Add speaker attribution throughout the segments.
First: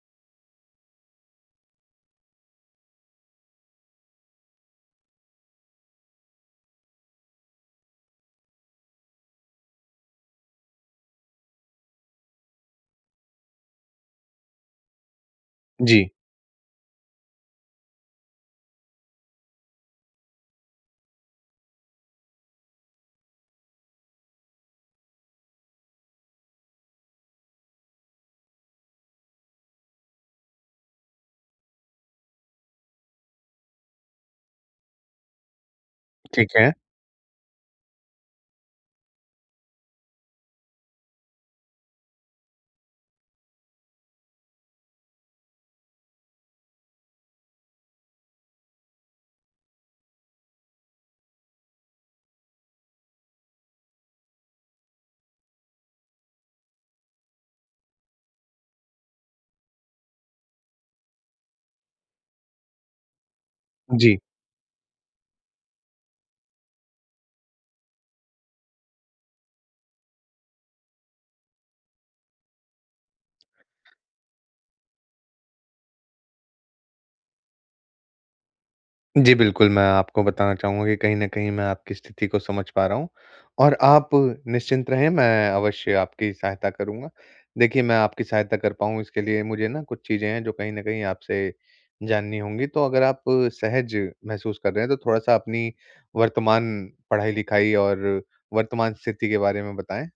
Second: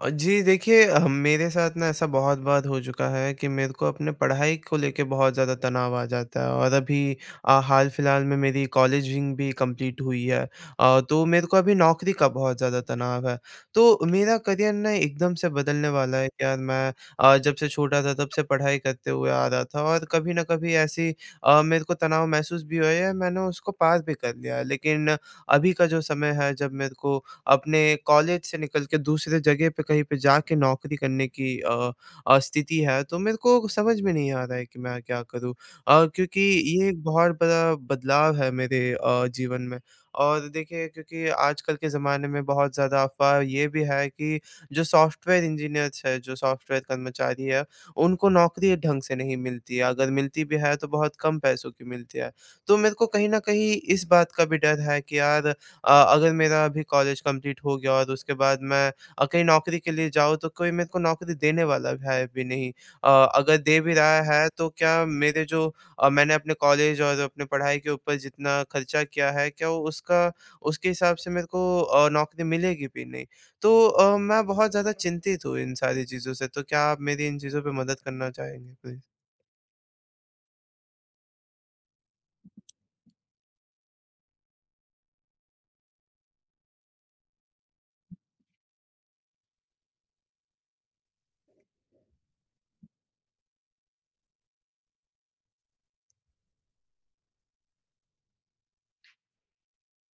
Speaker 1: अ, जी देखिए ह मेरे साथ ना ऐसा बहुत बार हो चुका है कि मेरे को अपने पढ़ाई को लेके बहुत ज़्यादा तनाव आ जाता है। और अभी अ, हाल-फिलहाल में मेरी कॉलेजिंग भी कम्प्लीट हुई है। अ, तो मेरे को अभी नौकरी का बहुत ज़्यादा तनाव है। तो मेरा करियर ना एकदम से बदलने
Speaker 2: जी।
Speaker 1: वाला है कि यार मैं अ, जब से छोटा था तब से पढ़ाई करते हुए आ रहा था और कभी न कभी ऐसी अ, मेरे को तनाव महसूस भी हुआ या मैंने उसको पार भी कर लिया है। लेकिन अभी का जो समय है जब मेरे को अपने कॉलेज से निकल के दूसरे जगह पे कहीं पे जाके नौकरी करने की अ अ, स्थिति है तो मेरे को समझ में नहीं आ रहा है कि मैं क्या करूँ? अ, क्योंकि
Speaker 2: ठीक है।
Speaker 1: ये एक बहुत बड़ा बदलाव है मेरे अ, जीवन में। और देखिए क्योंकि आजकल के ज़माने में बहुत ज़्यादा अफवाह ये भी है कि जो सॉफ्टवेयर इंजीनियर्स हैं, जो सॉफ्टवेयर कर्मचारी है, उनको नौकरी ढंग से नहीं मिलती है। अगर मिलती भी है तो बहुत कम पैसों की मिलती है। तो मेरे को कहीं न कहीं इस बात का भी डर है कि यार अ, अगर मेरा अभी कॉलेज कम्प्लीट हो गया और उसके बाद मैं अ, कहीं नौकरी के लिए जाऊँ तो कोई मेरे को नौकरी देने वाला है भी नहीं। अ, अगर दे भी
Speaker 2: जी।
Speaker 1: रहा है तो क्या मेरे जो अ, मैंने अपने कॉलेज और अपने पढ़ाई के ऊपर जितना खर्चा किया है, क्या उसका उसके हिसाब से मेरे को अ, नौकरी मिलेगी भी नहीं? तो अ, मैं बहुत ज़्यादा चिंतित हूँ इन सारी चीज़ों से। तो क्या आप मेरी इन चीज़ों पे मदद करना चाहेंगे प्लीज?
Speaker 2: जी, बिल्कुल। मैं आपको बताना चाहूँगा कि कहीं न कहीं मैं आपकी स्थिति को समझ पा रहा हूँ। और आप निश्चिंत रहें, मैं अवश्य आपकी सहायता करूँगा। देखिए मैं आपकी सहायता कर पाऊँ इसके लिए मुझे ना कुछ चीज़ें हैं जो कहीं न कहीं आपसे जाननी होंगी। तो अगर आप सहज महसूस कर रहे हैं, तो थोड़ा-सा अपनी वर्तमान पढ़ाई-लिखाई और वर्तमान स्थिति के बारे में बताएँ?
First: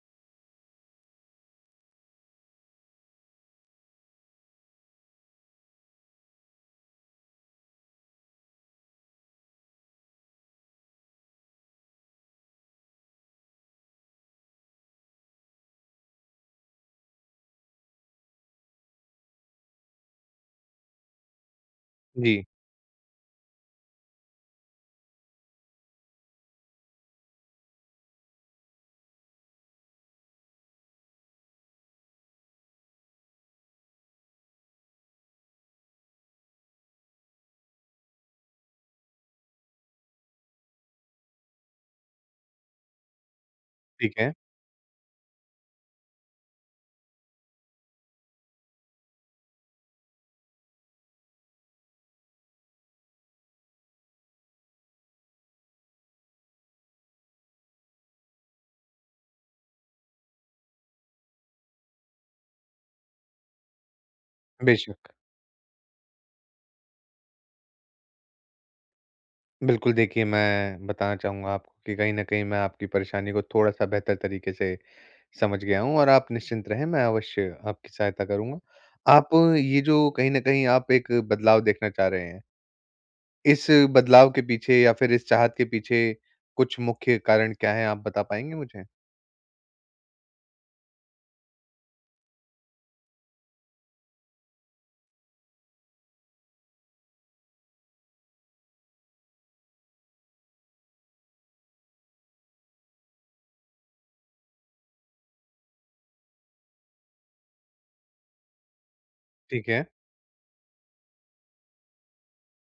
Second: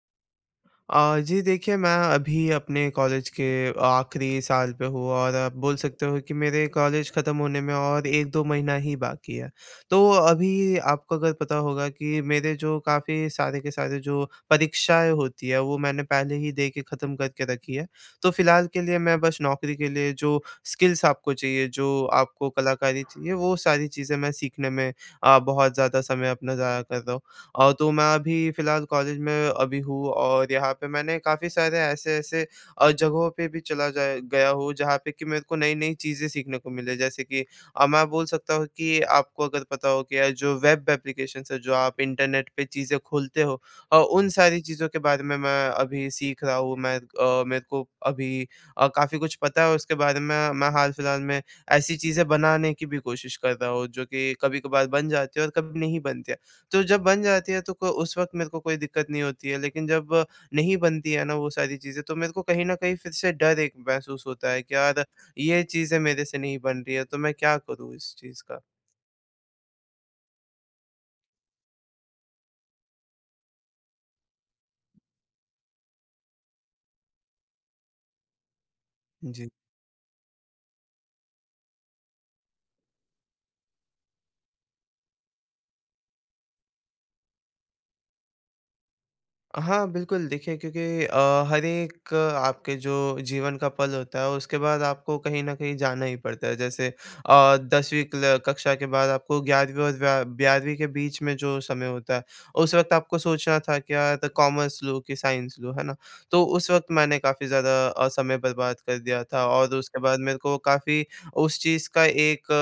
Speaker 1: अ, जी देखिए मैं अभी अपने कॉलेज के आख़िरी साल पे हूँ और आप बोल सकते हो कि मेरे कॉलेज ख़त्म होने में और 1-2 महीना ही बाकी है। तो अभी आपको अगर पता होगा कि मेरे जो काफ़ी सारे के सारे जो परीक्षाएँ होती हैं वो मैंने पहले ही दे के ख़त्म करके रखी है। तो फ़िलहाल के लिए मैं बस नौकरी के लिए जो स्किल्स आपको चाहिए, जो
Speaker 2: जी।
Speaker 1: आपको कलाकारी चाहिए वो सारी चीज़ें मैं सीखने में अ, बहुत ज़्यादा समय अपना ज़ाया कर रहा हूँ। अ, तो मैं अभी फ़िलहाल कॉलेज में अभी हूँ और यहाँ पे मैंने काफ़ी सारे ऐसे-ऐसे अ, जगहों पे भी चला जाया गया हूँ जहाँ पे कि मेरे को नई-नई चीज़ें सीखने को मिलें। जैसे कि अब मैं बोल सकता हूँ कि आपको अगर पता हो कि अ, जो वेब एप्लीकेशन्स हैं, जो आप इंटरनेट पे चीज़ें खोलते हो और
Speaker 2: ठीक
Speaker 1: उन
Speaker 2: है।
Speaker 1: सारी चीज़ों के बारे में, मैं अभी सीख रहा हूँ। मैं अ, मेरे को अभी अ, काफ़ी कुछ पता है उसके बारे में। मैं हाल-फ़िलहाल में ऐसी चीज़ें बनाने की भी कोशिश कर रहा हूँ जो कि कभी-कभार बन जाती हैं और कभी नहीं बनती हैं। तो जब बन जाती है तो क उस वक़्त मेरे को कोई दिक्कत नहीं होती है लेकिन जब नहीं बनती हैं ना, वो सारी चीज़ें तो मेरे को कहीं न कहीं फिर से डर एक महसूस होता है कि
Speaker 2: बेशक।
Speaker 1: यार ये चीज़ें मेरे से नहीं बन रही है तो मैं क्या करूँ इस चीज़ का?
Speaker 2: बिल्कुल देखिए, मैं बताना चाहूँगा आपको कि कहीं न कहीं मैं आपकी परेशानी को थोड़ा-सा बेहतर तरीक़े से समझ गया हूँ और आप निश्चिंत रहें, मैं अवश्य आपकी सहायता करूँगा। आप
Speaker 1: जी।
Speaker 2: ये जो कहीं न कहीं आप एक बदलाव देखना चाह रहे हैं। इस बदलाव के पीछे या फिर इस चाहत के पीछे कुछ मुख्य कारण क्या है? आप बता पाएँगी मुझे?
Speaker 1: हाँ। बिल्कुल देखिए क्योंकि अ, हर एक अ, आपके जो जीवन का पल होता है उसके बाद आपको कहीं न कहीं जाना ही पड़ता है। जैसे अ, 10वीं क्ला कक्षा के बाद आपको 11वीं और व 12वीं के बीच में जो समय होता है उस वक़्त आपको सोचना था क्या द कॉमर्स लूँ, कि साइंस लूँ, है ना? तो उस वक़्त मैंने काफ़ी ज़्यादा अ, समय बर्बाद कर दिया था
Speaker 2: ठीक
Speaker 1: और
Speaker 2: है।
Speaker 1: उसके बाद मेरे को काफ़ी उस चीज़ का एक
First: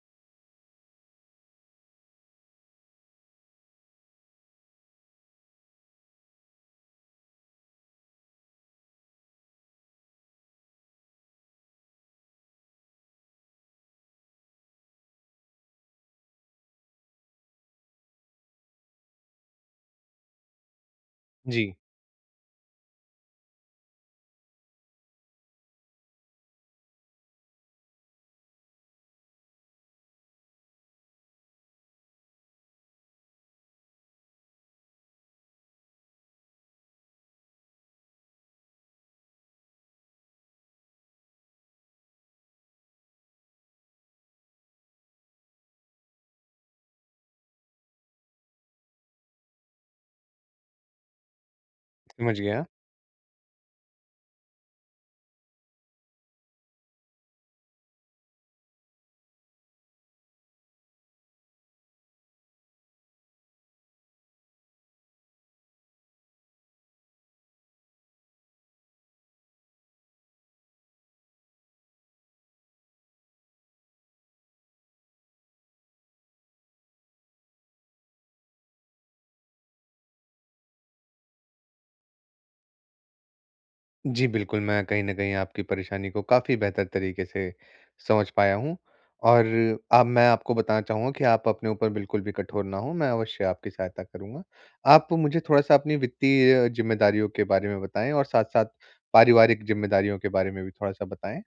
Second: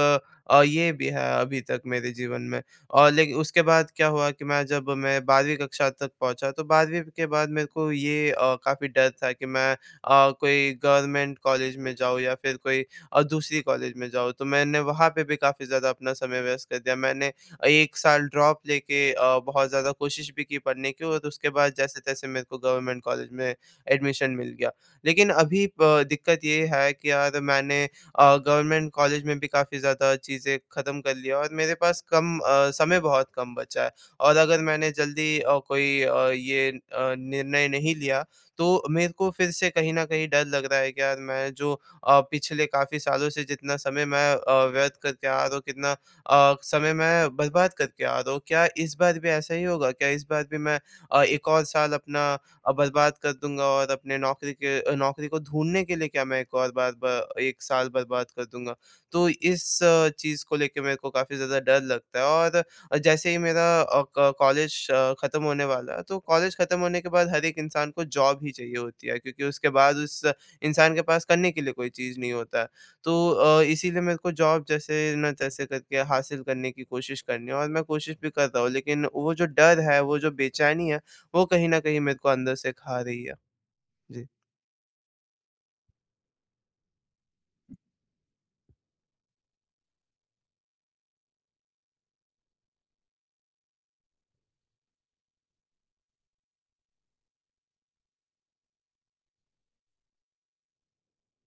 Speaker 1: अ, ये भी है अभी तक मेरे जीवन में। और लेकिन उसके बाद क्या हुआ कि मैं जब मैं 12वीं कक्षा तक पहुँचा तो 12वीं के बाद मेरे को ये अ, काफ़ी डर था कि मैं अ, कोई गवर्नमेंट कॉलेज में जाऊँ या फ़िर कोई और अ, दूसरी कॉलेज में जाऊँ। तो मैंने वहाँ पे भी क़ाफी ज़्यादा अपना समय व्यस्त कर दिया मैंने 1 साल ड्रॉप लेके अ, बहुत ज़्यादा कोशिश भी की पढ़ने की और उसके बाद
Speaker 2: जी।
Speaker 1: जैसे-तैसे मेरे को गवर्नमेंट कॉलेज में एडमिशन मिल गया। लेकिन अभी प दिक्कत ये है कि यार! मैंने अ, गवर्नमेंट कॉलेज में भी क़ाफी ज़्यादा चीज़ें ख़त्म कर लिया और मेरे पास कम अ, समय बहुत कम बचा है। और अगर मैंने जल्दी अ, कोई अ, ये अ, निर्णय नहीं लिया तो मेरे को फ़िर से कहीं न कहीं डर लग रहा है कि यार मैं जो अ, पिछले क़ाफी सालों से जितना समय मैं अ, व्यर्थ करके आ रहा हूँ। कितना अ, समय मैं बर्बाद करके आ रहा हूँ। क्या इस बार भी ऐसा ही होगा क्या इस बार भी मैं अ, 1 और साल अपना
Speaker 2: समझ गया।
Speaker 1: अ, बर्बाद कर दूँगा? और अपने नौकरी के नौकरी को ढूँढने के लिए क्या मैं एक और बार, ब 1 साल बर्बाद कर दूँगा? तो इस चीज़ को लेके मेरे को क़ाफी ज़्यादा डर लगता है और जैसे ही मेरा अ, क कॉलेज ख़त्म होने वाला है तो कॉलेज ख़त्म होने के बाद हर एक इंसान को जॉब ही चाहिए होती है। क्योंकि उसके बाद उस इंसान के पास करने के लिए कोई चीज़ नहीं होता है। तो अ, इसीलिए मेरे को जॉब जैसे ना तैसे करके हासिल करने की कोशिश करनी है और मैं कोशिश भी करता हूँ। लेकिन वो जो डर है, वो जो बेचैनी है, वो कहीं न कहीं मेरे को अंदर से खा रही है।
Speaker 2: जी।
Speaker 1: जी।
Speaker 2: बिल्कुल, मैं कहीं न कहीं आपकी परेशानी को काफ़ी बेहतर तरीक़े से समझ पाया हूँ। और अब मैं आपको बताना चाहूँगा कि आप अपने ऊपर बिल्कुल भी कठोर ना हो मैं अवश्य आपकी सहायता करूँगा। आप मुझे थोड़ा-सा अपनी वित्तीय ज़िम्मेदारियों के बारे में बताएँ और साथ-साथ पारिवारिक ज़िम्मेदारियों के बारे में भी थोड़ा-सा बताएँ?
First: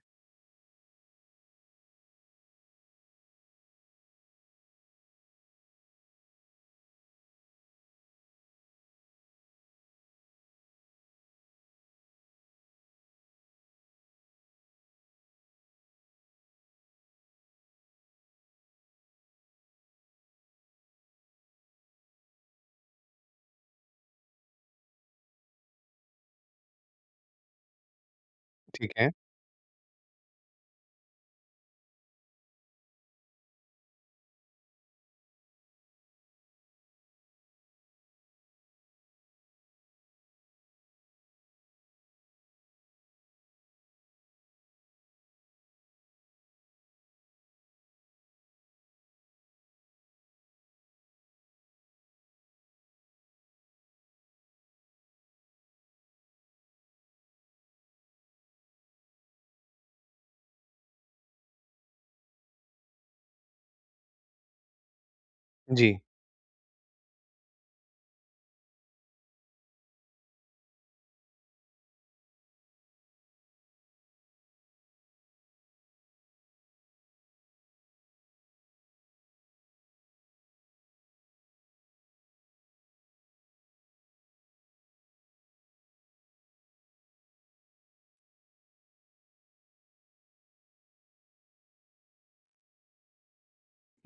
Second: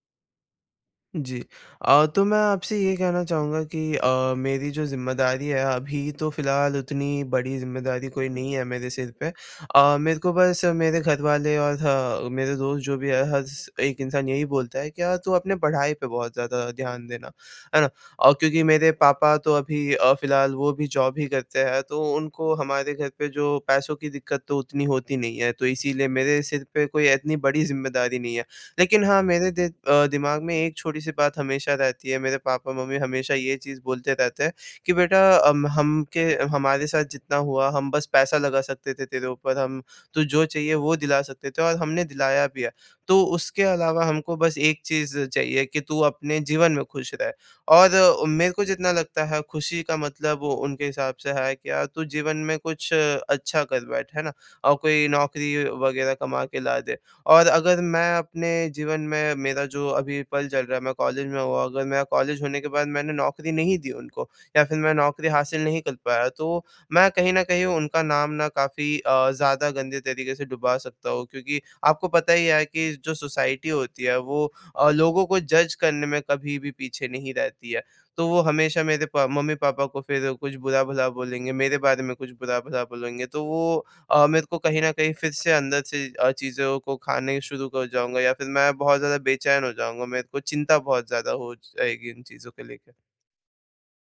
Speaker 1: जी। अ, तो मैं आपसे ये कहना चाहूँगा कि अ, मेरी जो ज़िम्मेदारी है अभी तो फ़िलहाल उतनी बड़ी ज़िम्मेदारी कोई नहीं है मेरे सिर पे। अ, मेरे को बस मेरे घर वाले और ह मेरे दोस्त जो भी है, हर एक इंसान यही बोलता है कि यार तू अपनी पढ़ाई पे बहुत ज़्यादा ध्यान देना है ना। अ, क्योंकि मेरे पापा तो अभी अ, फ़िलहाल वो भी ज़ॉब ही करते हैं तो उनको हमारे घर पे जो पैसों दिक्कत तो उतनी होती नहीं है। तो इसीलिए मेरे सिर पे कोई इतनी बड़ी ज़िम्मेदारी नहीं है।
Speaker 2: ठीक
Speaker 1: लेकिन
Speaker 2: है।
Speaker 1: हाँ, मेरे द अ, दिमाग़ में एक छोटी-सी बात हमेशा रहती है, मेरे पापा-मम्मी हमेशा ये चीज़ बोलते रहते हैं कि बेटा अम हम के हमारे साथ जितना हुआ हम बस पैसा लगा सकते थे तेरे ऊपर, हम तू जो चाहिए वो दिला सकते थे और हमने दिलाया भी है। तो उसके अलावा हमको बस एक चीज़ चाहिए कि तू अपने जीवन में खुश रह। और मेरे को जितना लगता है खुशी का मतलब वो उनके हिसाब से है क्या, तू जीवन में कुछ अच्छा कर बैठ। है ना? और कोई नौकरी वग़ैरह कमा के ला दे और अगर मैं अपने जीवन में, मेरा जो अभी पल चल रहा है, मैं कॉलेज में हूँ अगर मेरा कॉलेज होने के बाद मैंने नौकरी नहीं दी उनको या फिर मैं नौकरी हासिल नहीं कर
Speaker 2: जी।
Speaker 1: पाया तो मैं कहीं न कहीं उनका नाम न काफ़ी अ, ज़्यादा गंदे तरीक़े से डुबा सकता हूँ क्योंकि आपको पता ही है कि जो सोसाइटी होती है वो अ, लोगों को जज करने में कभी भी पीछे नहीं रहती है। तो वो हमेशा मेरे प मम्मी-पापा को फिर कुछ बुरा-भला बोलेंगे, मेरे बारे में कुछ बुरा-भला बोलेंगे। तो वो अ, मेरे को कहीं न कहीं फिर से अंदर से अ, चीज़ों को खाने शुरू कर जाऊँगा या फिर मैं बहुत ज़्यादा बेचैन हो जाऊँगा। मेरे को चिंता बहुत ज़्यादा हो जाएगी इन चीज़ों को लेकर।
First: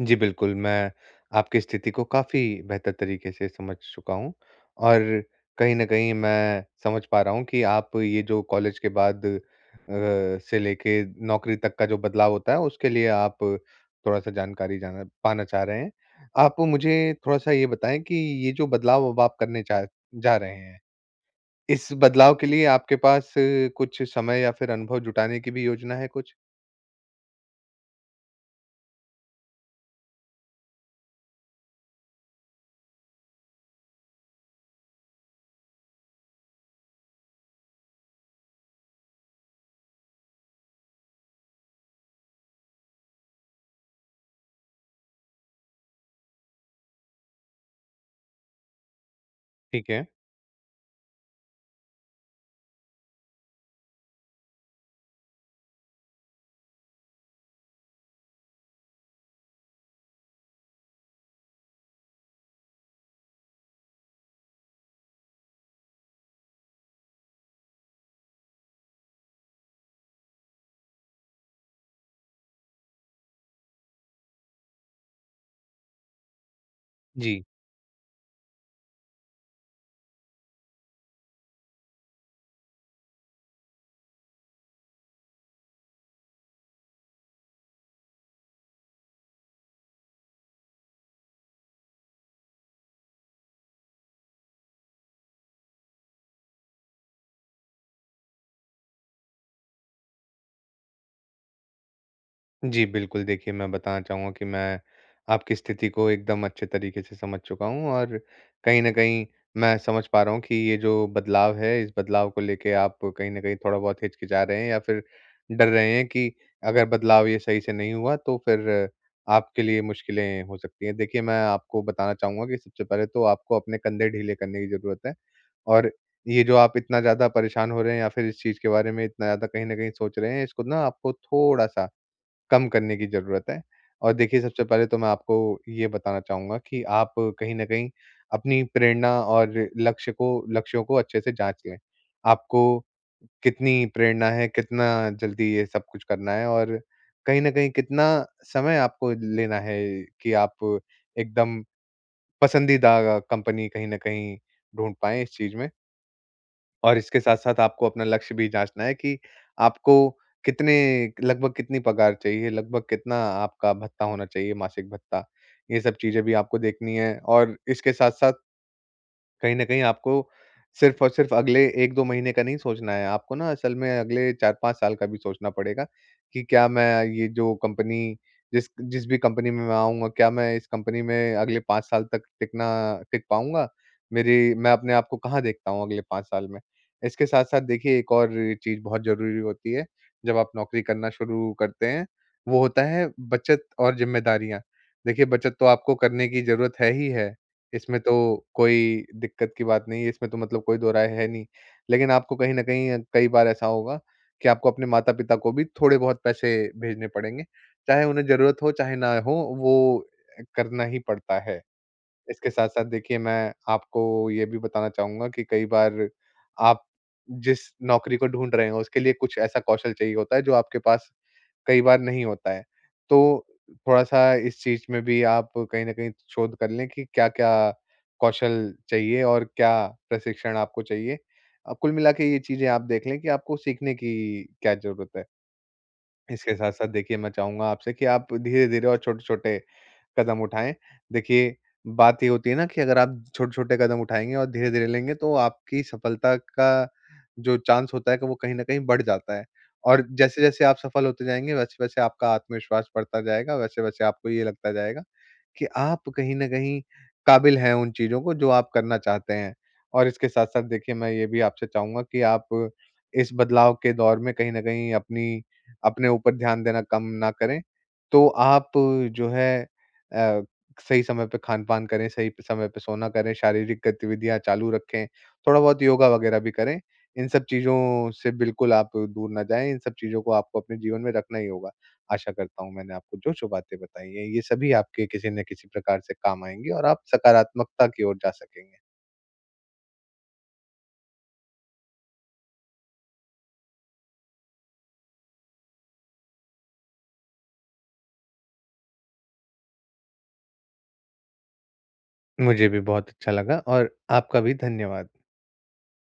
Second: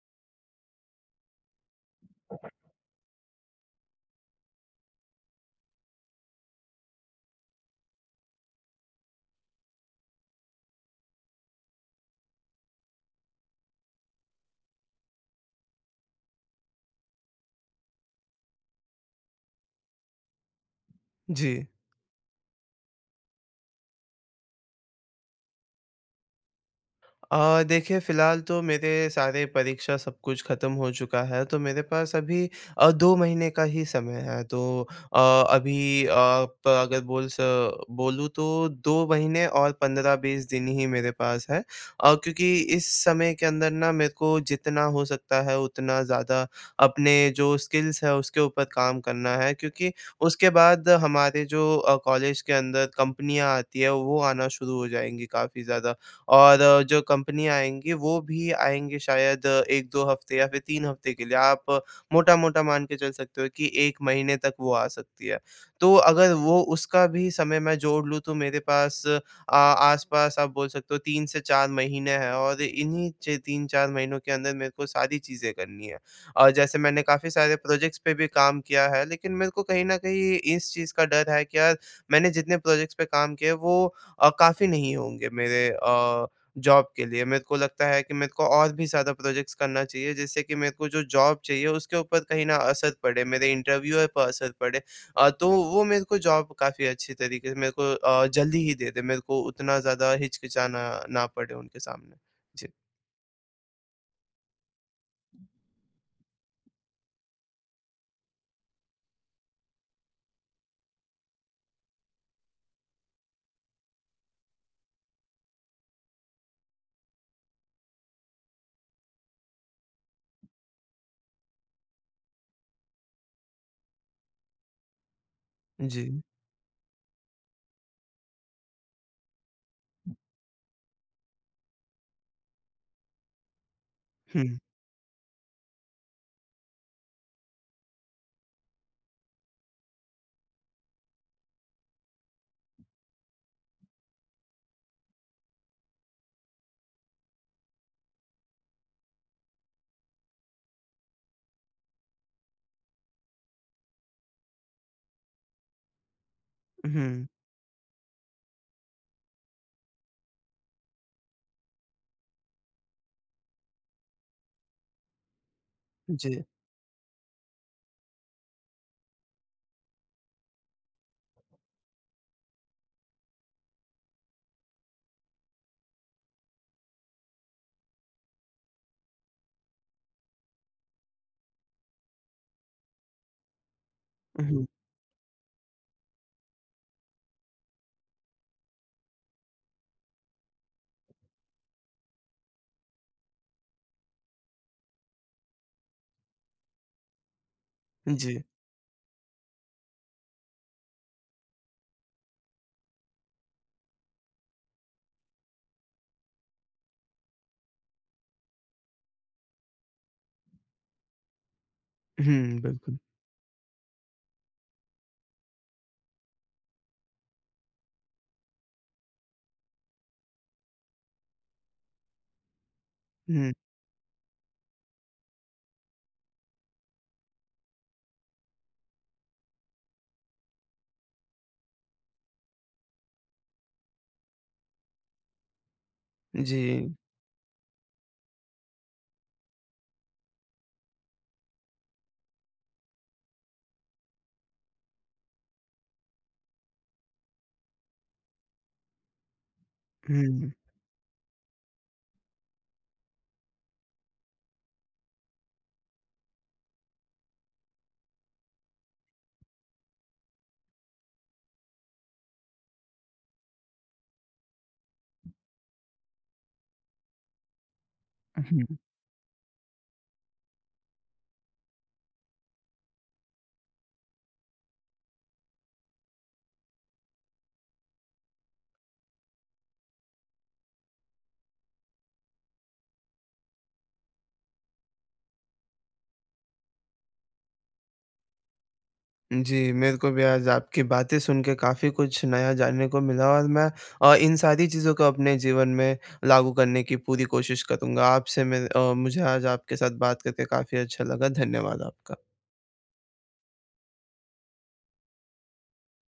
Speaker 2: जी, बिल्कुल। मैं, आपकी स्थिति को काफ़ी बेहतर तरीके से समझ चुका हूँ और कहीं न कहीं मैं समझ पा रहा हूँ कि आप ये जो कॉलेज के बाद अ, से लेके नौकरी तक का जो बदलाव होता है, उसके लिए आप थोड़ा-सा जानकारी जाना पाना चाह रहे हैं। आपको मुझे थोड़ा-सा ये बताएँ कि ये जो बदलाव अब आप करने चा जा रहे हैं,
Speaker 1: जी।
Speaker 2: इस बदलाव के लिए आपके पास कुछ समय या फिर अनुभव जुटाने की भी योजना है कुछ?
Speaker 1: अ, देखिए, फिलहाल तो मेरे सारे परीक्षा, सब कुछ खत्म हो चुका है, तो मेरे पास अभी अ, 2 महीने का ही समय है, तो अ, अभी अ, प अगर बोल स बोलूँ, तो 2 महीने और 15-20 दिन ही मेरे पास हैं अ, क्योंकि इस समय के अंदर ना, मेरे को जितना हो सकता है, उतना ज़्यादा अपने जो स्किल्स हैं, उसके ऊपर काम करना है,
Speaker 2: ठीक
Speaker 1: क्योंकि
Speaker 2: है।
Speaker 1: उसके बाद हमारे जो अ, कॉलेज के अंदर कंपनियाँ आती हैं, वो आना शुरू हो जाएँगी काफ़ी ज़्यादा और जो कंपनियाँ आएँगी, वो भी आएँगे शायद 1-2 हफ़्ते या फिर 3 हफ़्ते के लिए। आप मोटा-मोटा मान के चल सकते हो कि 1 महीने तक वो आ सकती है। तो अगर वो उसका भी समय मैं जोड़ लूँ, तो मेरे पास आ आस-पास आप बोल सकते हो, 3 से 4 महीने हैं और इन्हीं च 3-4 महीनों के अंदर मेरे को सारी चीज़ें करनी हैं और जैसे मैंने काफ़ी
Speaker 2: जी।
Speaker 1: सारे प्रोजेक्ट्स पे भी काम किया है, लेकिन मेरे को कहीं न कहीं इस चीज़ का डर है कि यार, मैंने जितने प्रोजेक्ट्स पे काम किया है, वो अ, काफ़ी नहीं होंगे, मेरे अ, जॉब के लिए। मेरे को लगता है कि मेरे को और भी ज़्यादा प्रोजेक्ट्स करना चाहिए, जिससे कि मेरे को जो जॉब चाहिए, उसके ऊपर कहीं न असर पड़े, मेरे इंटरव्यूवर पर असर पड़े अ, तो वो मेरे को जॉब काफ़ी अच्छी तरीके से मेरे को अ, जल्दी ही दे दे, मेरे को उतना ज़्यादा हिचकिचाना ना पड़े उनके सामने। जी।
Speaker 2: जी, बिल्कुल। देखिए, मैं बताना चाहूँगा कि मैं आपकी स्थिति को एकदम अच्छे तरीके से समझ चुका हूँ और कहीं न कहीं, मैं समझ पा रहा हूँ कि ये जो बदलाव है, इस बदलाव को लेके आप कहीं न कहीं थोड़ा-बहुत हिचकिचा रहे हैं या फिर डर रहे हैं कि, अगर बदलाव ये सही से नहीं हुआ, तो फिर आपके लिए मुश्किलें हो सकती हैं। देखिए, मैं आपको बताना चाहूँगा कि सबसे पहले तो आपको अपने कंधे ढीले करने की ज़रूरत है और
Speaker 1: जी।
Speaker 2: ये जो आप इतना ज़्यादा परेशान हो रहे हैं या फिर इस चीज़ के बारे में इतना ज़्यादा कहीं न कहीं सोच रहे हैं, इसको ना आपको थोड़ा-सा कम करने की ज़रूरत है और देखिए,
Speaker 1: हुँ।
Speaker 2: सबसे पहले तो मैं आपको ये बताना चाहूँगा कि आप कहीं न कहीं अपनी प्रेरणा और लक्ष्य को लक्ष्यों को अच्छे से जाँच लें। आपको कितनी प्रेरणा है, कितना जल्दी ये सब कुछ करना है और कहीं न कहीं कितना समय आपको लेना है कि आप एकदम, पसंदीदा कंपनी कहीं न कहीं ढूँढ पाए इस चीज़ में।
Speaker 1: उ,
Speaker 2: और इसके
Speaker 1: हुँ।
Speaker 2: साथ-साथ आपको अपना लक्ष्य भी जाँचना है कि आपको कितने एक लगभग कितनी पगार चाहिए, लगभग कितना आपका भत्ता होना चाहिए, मासिक भत्ता? ये सब चीज़े भी
Speaker 1: जी।
Speaker 2: आपको देखनी है और इसके साथ-साथ कहीं न कहीं आपको सिर्फ़ और सिर्फ़ अगले 1-2 महीने का नहीं सोचना है, आपको ना असल में अगले 4-5 साल का भी सोचना पड़ेगा कि, "क्या मैं ये जो कंपनी, जिस क जिस भी कंपनी में मैं आऊँगा, क्या मैं इस कंपनी में अगले 5 साल तक टिकना टिक पाऊँगा?
Speaker 1: उ,
Speaker 2: मेरी
Speaker 1: हुँ।
Speaker 2: मैं अपने आप को कहाँ देखता हूँ अगले 5 साल में?" इसके साथ-साथ, देखिए, एक और चीज़ बहुत ज़रूरी होती है, जब आप नौकरी करना शुरू करते हैं, वो होता है, बचत और ज़िम्मेदारियाँ। देखिए, बचत तो आपको करने की जरूरत है ही है, इसमें तो
Speaker 1: जी।
Speaker 2: कोई दिक्कत की बात नहीं है, इसमें तो मतलब कोई दोहराय है नहीं। लेकिन आपको कहीं न कहीं, कई बार ऐसा होगा कि आपको अपने माता-पिता को भी थोड़े-बहुत पैसे भेजने पड़ेंगे, चाहे उन्हें ज़रूरत हो, चाहे ना हो, वो अ, करना ही पड़ता है। इसके
Speaker 1: हुँ,
Speaker 2: साथ-साथ
Speaker 1: बिल्कुल।
Speaker 2: देखिए, मैं आपको ये भी बताना चाहूँगा कि कई बार आप जिस नौकरी को ढूँढ रहे हो, उसके लिए कुछ ऐसा कौशल चाहिए होता है, जो आपके पास कई बार नहीं होता है। तो
Speaker 1: हुँ।
Speaker 2: थोड़ा-सा इस चीज़ में भी आप कहीं न कहीं शोध कर लें कि क्या-क्या कौशल चाहिए और क्या प्रशिक्षण आपको चाहिए। अ, कुल मिला के ये चीज़ें आप देख लें कि आपको सीखने की क्या ज़रूरत है? इसके साथ-साथ,
Speaker 1: जी।
Speaker 2: देखिए, मैं चाहूँगा आपसे कि आप धीरे-धीरे और छोटे-छोटे कदम उठाएँ। देखिए, बात ये होती है ना, कि अगर आप छोटे-छोटे कदम उठाएँगे और धीरे-धीरे लेंगे, तो आपकी सफलता का जो चांस होता है, क वो कहीं न कहीं बढ़ जाता है, और
Speaker 1: हुँ।
Speaker 2: जैसे-जैसे आप सफल होते जाएँगे, वैसे-वैसे आपका आत्मविश्वास बढ़ता जाएगा, वैसे-वैसे आपको ये लगता जाएगा कि आप कहीं न कहीं काबिल हैं उन चीज़ों को, जो आप करना चाहते हैं। और इसके साथ-साथ, देखिए, मैं ये भी आपसे चाहूँगा कि आप इस बदलाव के दौर में कहीं न कहीं अपनी अपने ऊपर ध्यान देना कम ना करें, तो आप
Speaker 1: उहुँ।
Speaker 2: जो है अ, सही समय पे खान-पान करें, सही समय पे सोना करें, शारीरिक गतिविधियाँ चालू रखें, थोड़ा-बहुत योगा वग़ैरह भी करें। इन सब चीज़ों से बिल्कुल आप दूर ना जाएँ, इन सब चीज़ों को आपको अपने जीवन में रखना ही होगा। आशा करता हूँ, मैंने आपको जो-जो बातें बताई हैं, ये सभी आपके किसी न किसी प्रकार से काम आएँगी और आप सकारात्मकता की ओर जा सकेंगे।
Speaker 1: जी, मेरे को भी आज आपकी बातें सुन के काफ़ी कुछ नया जानने को मिला और मैं अ, इन सारी चीज़ों को अपने जीवन में लागू करने की पूरी कोशिश करूँगा। आपसे मिल अ, मुझे आज आपके साथ बात करके काफ़ी अच्छा लगा, धन्यवाद आपका।
Speaker 2: मुझे भी बहुत अच्छा लगा और आपका भी धन्यवाद।